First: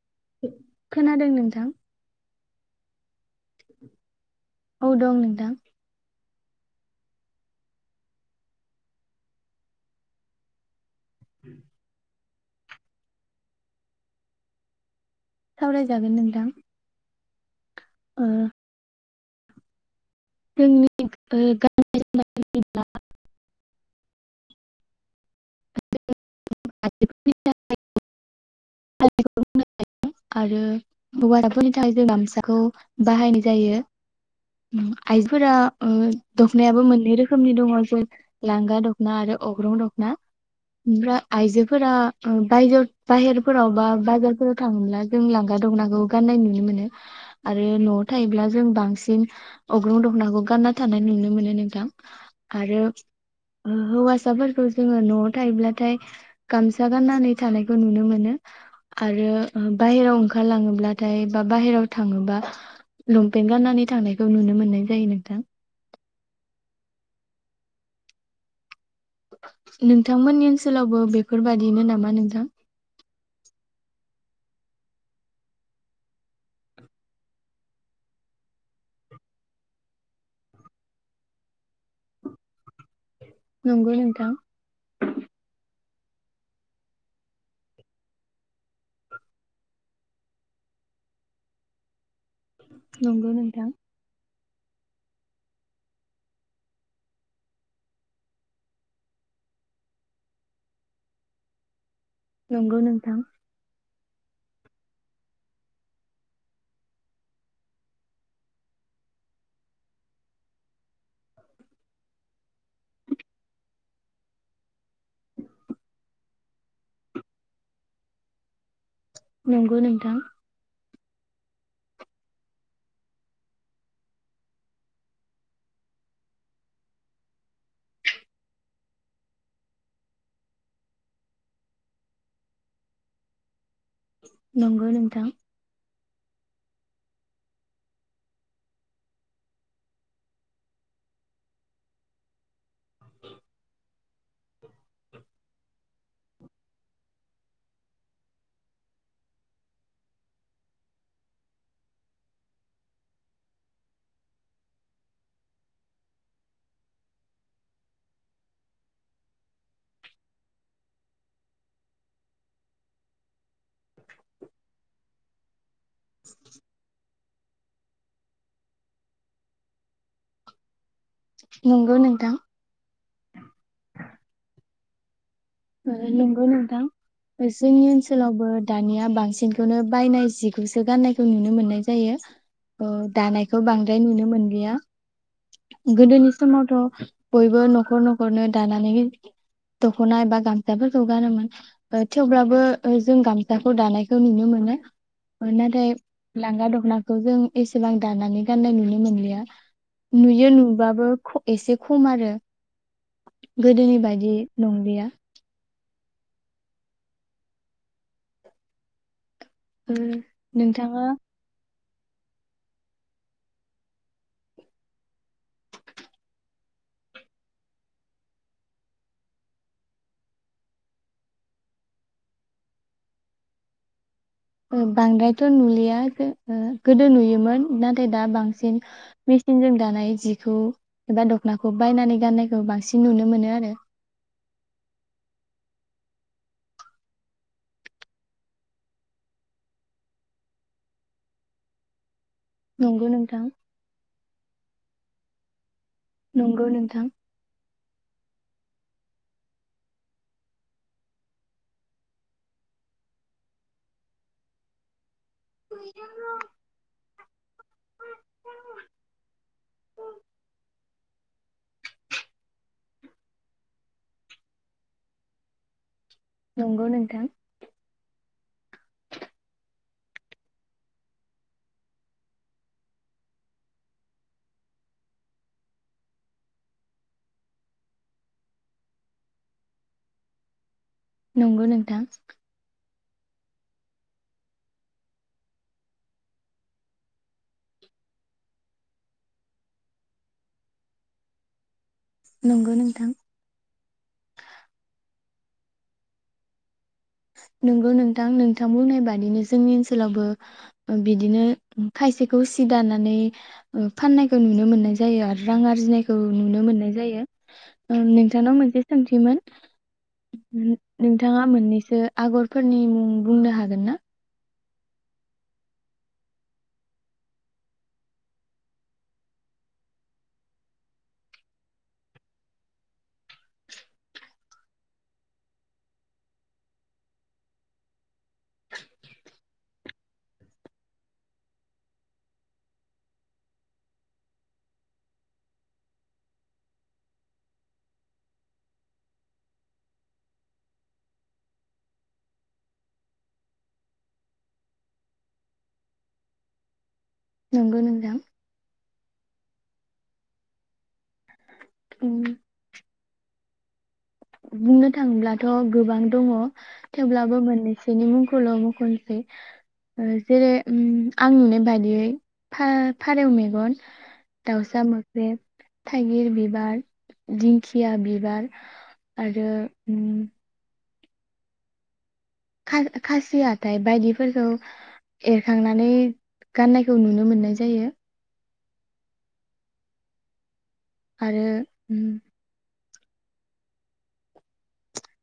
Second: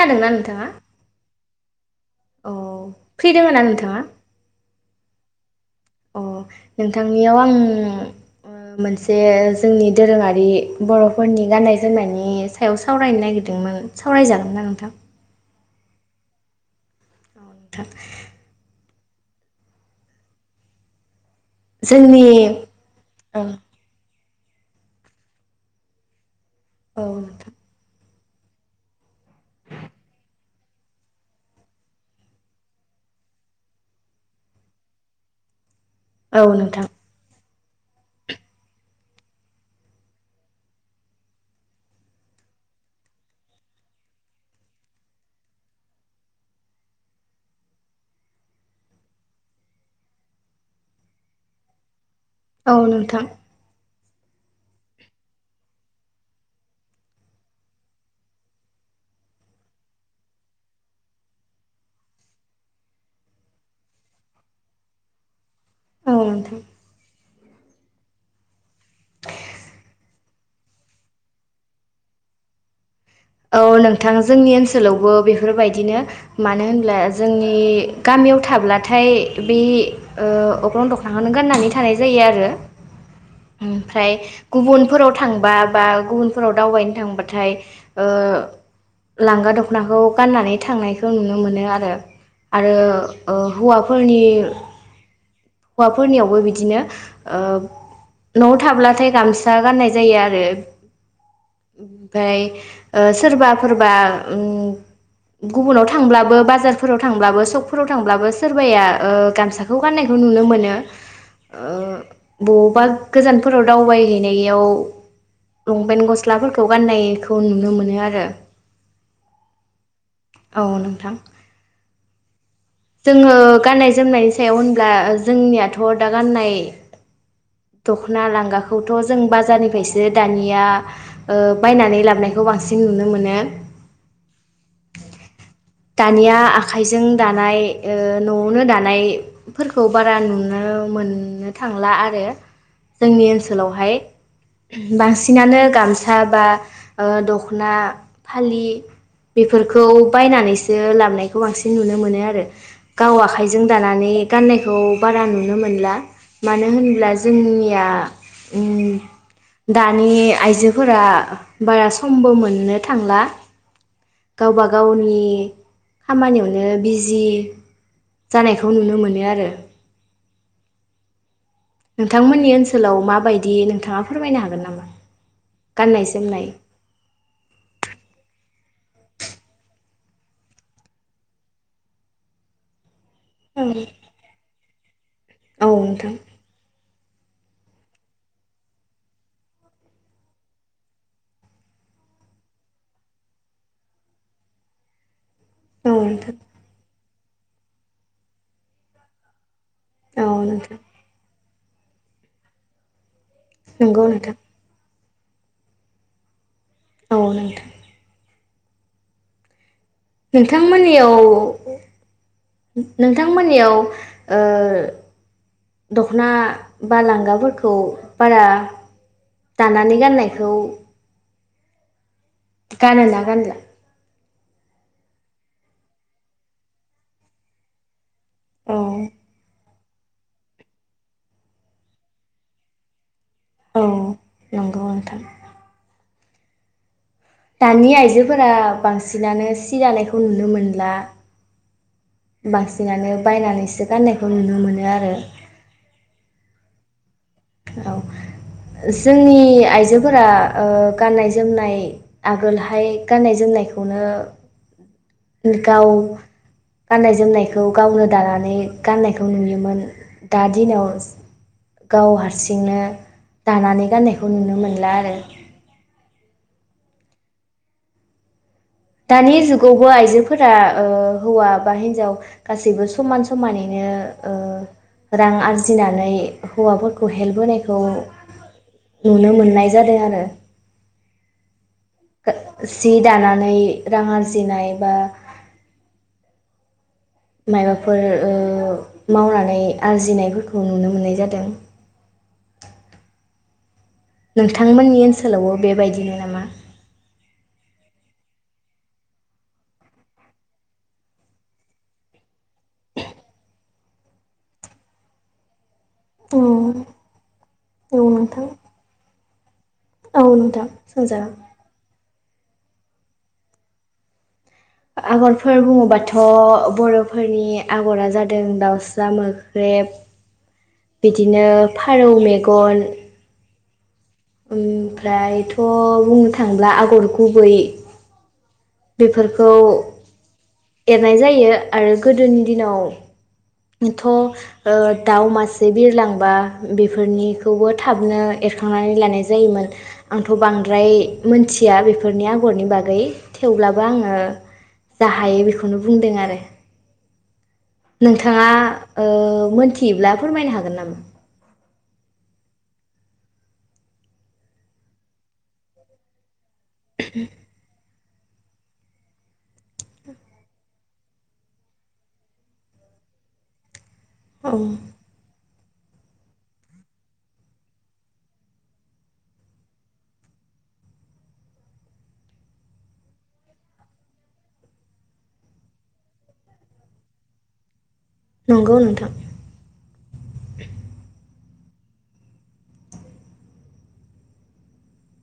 खोनादोंना नोंथाङा खोनादों नों। औ। फैदोंमोनना नोंथाङा। औ दं नोंथां। अ नोंथांनियाव आं ओ मोनसे जोंनि दोरोङारि बर'फोरनि गाननाय जोमनायनि सायाव सावरायनो नागिरदोंमोन सावराय जागोनना नोंथां? सावरायजागोन नोंथां। औ नोंथां ओ [unintelligible] जोंनि गामिनि औ। [unintelligible] औ आइजोफोरनि नोंथां। [unintelligible] आरो हौवाफोरनि थाखाय जों गामसाखौ बाहायनाय जायो उम आइफोरा उम औ नोंथां दखनायाबो मोननै रोख रोखोमनि दङ जे लांगा दखना आरो अग्रं दखना ओमफ्राय आइजोफोरा बायजो बाहेरफोराव बा बाजारफोराव थाङोब्ला जों लांगा दखनाखौ गाननाय नुनो मोनो आरो नआव थायोब्ला जों बांसिन अग्रुं दखनाखौ गानना थानाय नुनो मोनो नोंथां औ आरो नोंथां हौवा साफोरखौ जोङो नआव थायोब्लाथाय गामसा गाननानै थानायखौ नुनो मोनो आरो बाहेराव ओंखारलाङोब्लाथाय बा बाहेराव थाङोबा लंपेन्ट गाननानै थांनाय नुनो मोननाय जायो नोंथां। औ नोंथां नोंथांमोननि ओनसोलावबो बेफोरबादिनो नामा नोंथां? औ नोंथां जोंनि ओनसोलावबो बेफोरबायदिनो मानो होनब्ला जोंनि गामियाव थाब्लाथाय बे ओ अख्रं दखनाखौनो गाननानै थानाय जायो आरो। नंगौ ओमफ्राय नोंथां गुबुनफोराव थांबा बा गुबुनफोराव दावबायनो थांबाथाय ओ लांगा दखनाखौ गाननानै थांनायखौ नुनो मोनो आरो। आरो नंगौ ओ नोंथां हौवाफोरनि हौवाफोरनियावबो बिदिनो ओ न'आव थाब्लाथाय गामसा गाननाय जायो आरो। ओमफ्राय नंगौ नोंथां सोरबाफोरबा उम गुबुनाव थांब्लाबो बाजारफोराव थांब्लाबो सशकफोराव थांब्लाबो सोरबाया ओ गामसाखौ गाननाय नुनो मोनो ओ बबावबा गोजानफोराव दावबाय हैैनायाव लंपेन्ट गस्लाफोरखौ गाननायखौ नुनो मोनो आरो। नंगौ नोंथां। थां जोङो गाननाय जोमनायनि सायाव होनब्ला जोंनियाथ' दा गाननाय दख'ना लांगाखौथ' जों बाजारनिफ्रायसो दानिया ओ बायनानै लाबोनखौ बांसिन नुनो मोनो। नंगौ नोंथां दानिया आखाइजों दानाय ओ न'आवनो दानायफोरखौ बारा नुनो मोननो थांला आरो जोंनि ओनसोलावहाय बांसिनानो गामसा बा ओ दखना फालि बेफोरखौ बायनानैसो बेयो लाबनायखौ बांसिन नुनो मोनो आरो गाव आखाइजों दानानै गाननायखौ बारा नुनो मोनला मानो होनब्ला जोंनिया उम दानि आइजोफोरा बारा समबो मोननो थांला गावबा गावनि खामानियावनो बिजि जानायखौ नुनो मोनो आरो। नंगौ नोंथां नोंथांमोननि ओनसोलाव मा बायदि नोंथाङा फोरमायनो हागोन नामा? गाननाय नंगौ जोमनाय नोंथां जोंनि ओनसोलावबो दानिया बांसिनखौनो बायनाय जिखौसो गाननायखौ नुनो मोननाय जायो। ओ दानायखौ औ बांद्राय नुनो मोनलिया नोंथां गोदोनि समावथ बयबो न'खर न'खरनि दानानानै दख'ना बा गामसाफोरखौ गानोमोन ओ थेवब्लाबो ओ जों गामसाखौ दानायखौ नुनो मोनो। ओ नाथाय औ नोंथां लांगा दखना खौ जों एसेबां दानानै गाननाय नुनो मोनलिया। औ नुयो नोंथां नुबाबो ख एसे खम आरो गोदोनि नंगौ बायदि नोंथां नंलिया। औ नोंथां ओ नोंथाङा नोंथांमोननियाव नोंथांमोननियाव ओ दख'ना बा लांगाफोरखौ बारा दानानै गाननायखौ गानोना गानला? ओ बांद्रायथ' नुलिया जो ओ गोदो नुयोमोन नाथ दा औ बांसिन मिसिन जों दानाय नाय जिखौ एबा दख'नाखौ बायनानै गाननायखौ बांसिन नुनो मोनो। आरो औ नंगौ नोंथां दानि आइजोफोरा बांसिनानो सि दानायखौ नुनो मोनला। नंगौ बांसिनानो नोंथां बायनानैसो गाननायखो खौ नुनो मोनो आरो। नंगौ नोंथां। औ जोंनि आइजोफोरा ओ गाननाय जोमनाय आगोलहाय गाननाय जोमनायखौनो गाव गाननाय जोमनायखौ गावनो दानानै गाननायखौ नुयोमोन दा दिनाव गाव हारसिंनो दानानै गाननायखौ नुनो मोनला आरो। नंगौ नोंथां। दानि जुगावबो आइजोफोरा ओ हौवा बा हिन्जाव गासैबो समान समानैनो रां आरजिनानै हौवाफोरखौ हेल्प होनायखौ नुनो मोननाय जादों आरो। नंगौ नों [unintelligible] जि दानानै रां आरजिनाय बा। मायबाफोर ओ मावनानै आरजिनायफोरखौ नुनो मोननाय जादों। नंगौ नोंथां। नोंथांमोननि ओनसोलावबो बेबायदिनो नामा नोंगौ नोंथां नोंथां बुंनाय बादिनो जोंनि ओनसोलावबो बिदिनो खायसेखौ सि दानानै फाननायखौ नुनो मोननाय जायो आरो रां आर जिनायखौ नुनो मोननाय जायो नोंथांनाव मोनसे सोंथिमोन। औ नोंथां सोंजागोन। नोंथाङा मोननैसो आगरफोरनि मुं बुंनो हागोन ना? आगरफोर बुङोबाथ' बर'फोरनि आगरा जादों दाउसा मोख्रेब। बिदिनो फारौ मेगन। ओमफ्रायथ' बुंनो थांब्ला आगर गुबै बेफोरखौ एरनाय जायो आरो गोदोनि दिनाव। थ' दाउ मासे बिरलांबा बेफोरनिखौबो थाबनो एरखांनानै लानाय जायोमोन आंथ' बांद्राय मोनथिया बेफोरनि आगरनि बागै थेवब्लाबो आङो जा हायो बेखौनो बुंदों आरो। नंगौ नोंथां। आ ओ मोनथियोब्ला फोरमायनो हागोन नामा? उम। बुंनो थाङोब्लाथ' गोबां दङ। थेवब्लाबो मोननि। बिनि मुंखौल' मुख'नोसै जेरै आं नुनाय बादियै फा-फारौ मेगन औ दावसा मोख्रेब। थायगिर बिबार दिंखिया बिबार। आरो ओम। खा-खासि हाथाय बायदिफोरखौ एरखांनानै गाननायखौ नुनो मोननाय जायो। नंगौ नोंथां आरो ओम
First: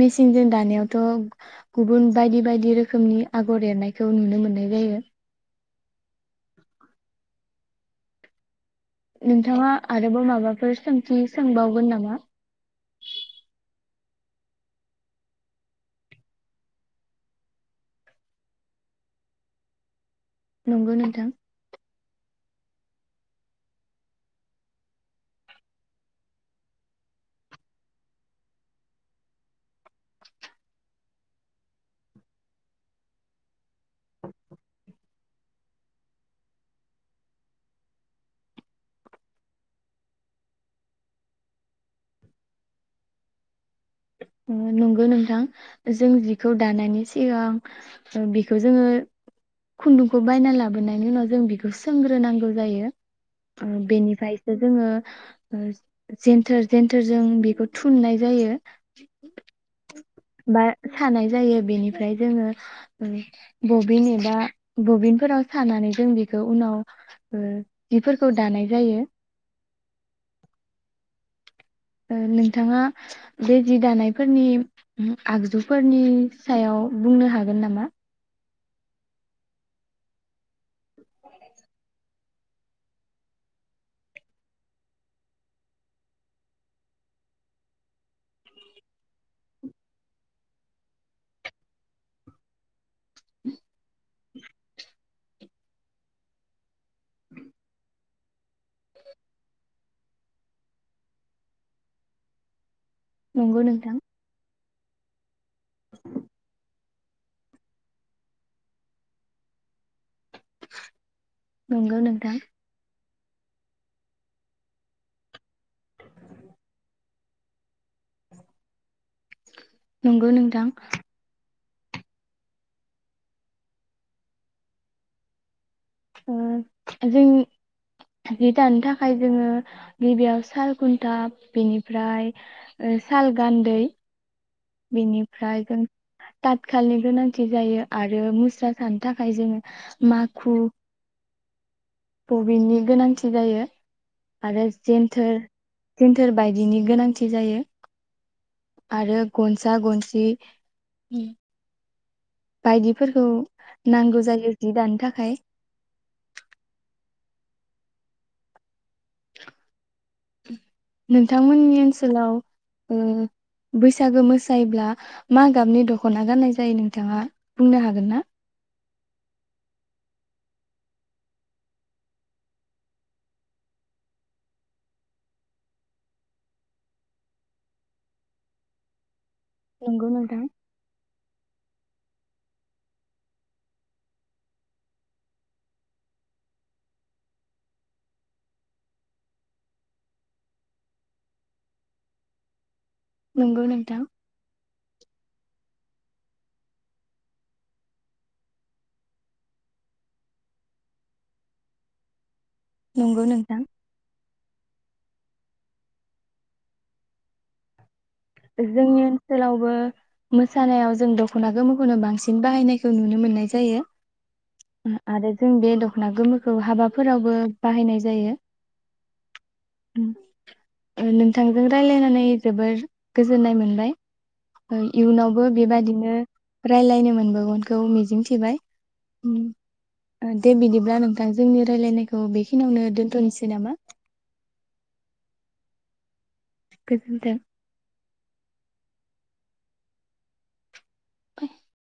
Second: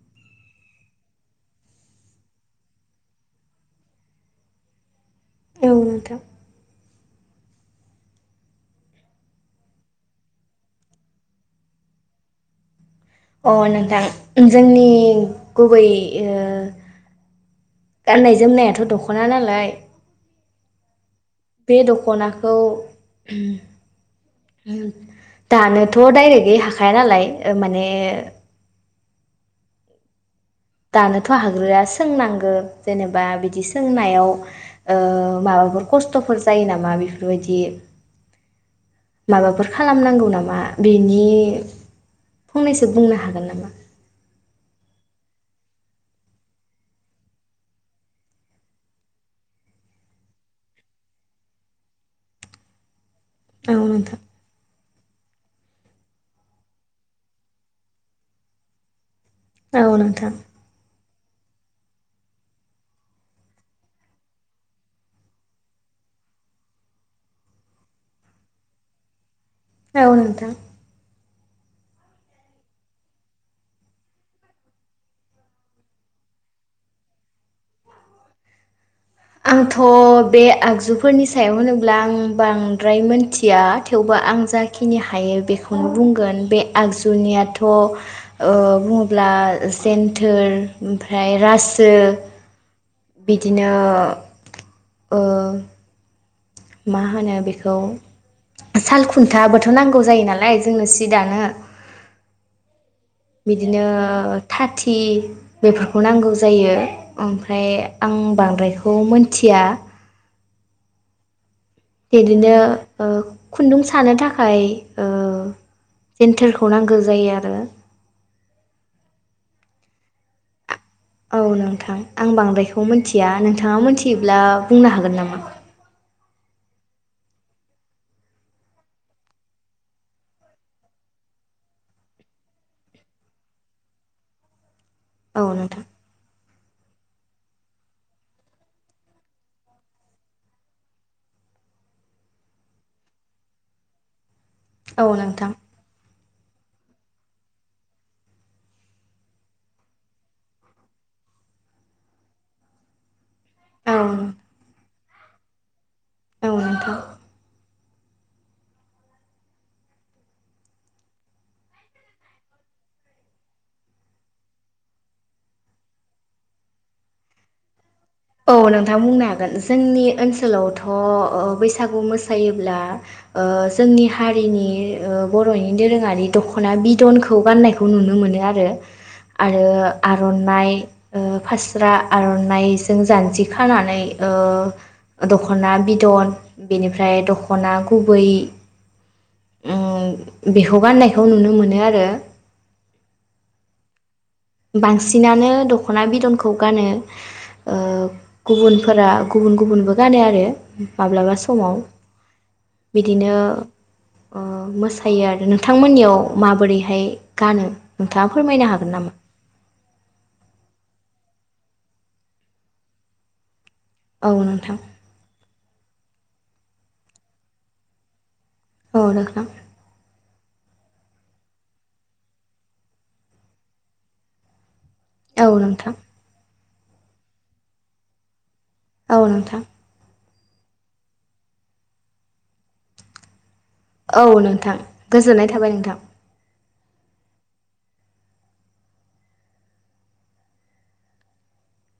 मेचिनजों दानायावथ गुबुन बायदि बायदि रोखोमनि आगर एरनायखौ नुनो मोननाय जायो औ नोंथां। नोंथाङा आरोबाव माबाफोर सोंथि सोंबावगोन नामा? अ नोंथां जोंनि गुबै गाननाय ओ जोमनायाथ' दखना नालाय नंगौ नोंथां बे दखनाखौ दानोथ दायरेखै हाखाया नालाय माने दानोथ' हाग्रोया सोंनांगौ जेनेबा बिदि सोंनायाव माबाफोर ओ खस्थफोर जायो नामा बेफोरबायदि माबाफोर खालामनांगौ नामा बिनि फंनैसो बुंनो हागोन नामा? नंगौ नोंथां जों जिखौ दानायनि सिगां बेखौ जोङो खुन्दुंखौ बायना लाबोनायनि उनाव जों बेखौ सोंग्रोनांगौ जायो। ओ औ नोंथां बेनिफ्रायसो जोङो जेेन्थोर जेन्थोरजों बेखौ थुननाय जायो [unintelligible] बा सानाय जायो बेनिफ्राय जोङो बबिन एबा बबिनफोराव सानानै जों बेखौ उनाव जिफोरखौ दानाय जायो। औ नोंथां। नोंथाङा बे जि दानायफोरनि आगजुफोरनि सायाव बुंनो हागोन नामा? आंथ' बे आगजुफोरनि सायाव होनोब्ला आं बांद्राय मोनथिया थेवबो आं जाखिनि हायो बेखौनो बुंगोन बे आगजुनियाथ ओ बुङोब्ला जेन्थोर ओमफ्राय रासो बिदिनो ओ मा होनो बेखौ साल खुन्थाबोथ नांगौ जायो नालाय। आयै जोंनो सि दानो नंगौ बिदिनो नोंथां थाथि थि बेफोरखौ नांगौ जायो ओमफ्राय आं बांद्रायखौ मोनथिया नंगौ नोंथां बिदिनो ओ खुन्दुं सानो थाखाय ओ जेन्थोरखौ नांगौ जायो आरो। नंगौ नोंथां। औ नोंथां आं बांद्रायखौ मिथिया नोंथाङा मोनथियोब्ला बुंनो हागोन नामा? जों जि दानो थाखाय जोङो गिबियाव साल खुन्था बेनिफ्राय साल गान्दै औ बिनिफ्राय जों नोंथां तात खालि गोनांथि जायो आरो मुस्रा सानो थाखाय जोङो माखु बबिननि गोनांथि जायो। आरो औ जेन्थोर नोंथां सोर बायदिनि गोनांथि जायो आरो गनसा गनसि बायदिफोरखौ। औ नांगौ जायो जि दानो थाखाय। औ नोंथां। नोंथांमोननि ओनसोलाव बैसागो मोसायोब्ला मा गाबनि दखना गाननाय जायो नोंथाङा बुंनो हागोन ना? औ नोंथां बुंनो हागोन जोंनि ओनसोलावथ बैसागु मोसायोब्ला ओ जोंनि हारिनि ओ बरनि दोरोङारि दखना बिदनखौ गाननायखौ नुनो मोनो आरो आरो नंगौ नोंथां आरनाइ। ओ फास्रा आरनाइ। जों जानजि खानानै ओ दख'ना बिदन बेनिफ्राय दख'ना गुबै उम बेखौ गाननायखौ नुनो मोनो आरो। नंगौ नोंथां बांसिनानो दख'ना बिदनखौ गानो ओ गुबुनफोरा गुबुन गुबुनबो गानो आरो माब्लाबा समाव। नंगौ बिदिनो नोंथां। ओ मोसा खायो आरो नोंथांमोननियाव माबोरैहाय गानो? नोंथाङा फोरमायनो हागोन नामा? खौबो मोसानायाव जों दख'ना गोमोखौनो बांसिन बाहायनायखौ नुनो मोननाय जायो। औ नोंथां उम आरो जों बे दख'ना गोमो खौ हाबाफोरावबो बाहायनाय जायो। औ नोंथां। ओ नोंथांजों राय्लायनानै जोबोर गोजोननाय मोनबाय ओ औ इयुनावबो नोंथां बेबायदिनो रायज्लायनो मोनबोवगोनखौ मिजिंथिबाय। औ नोंथां। दे बिदिब्ला नोंथां जोंनि रायलायनायखौ बेखिनियावनो दोन्थ'नोसै नामा? औ नोंथां गोजोननाय थाबाय नोंथां। गोजोन्थों। [unintelligible]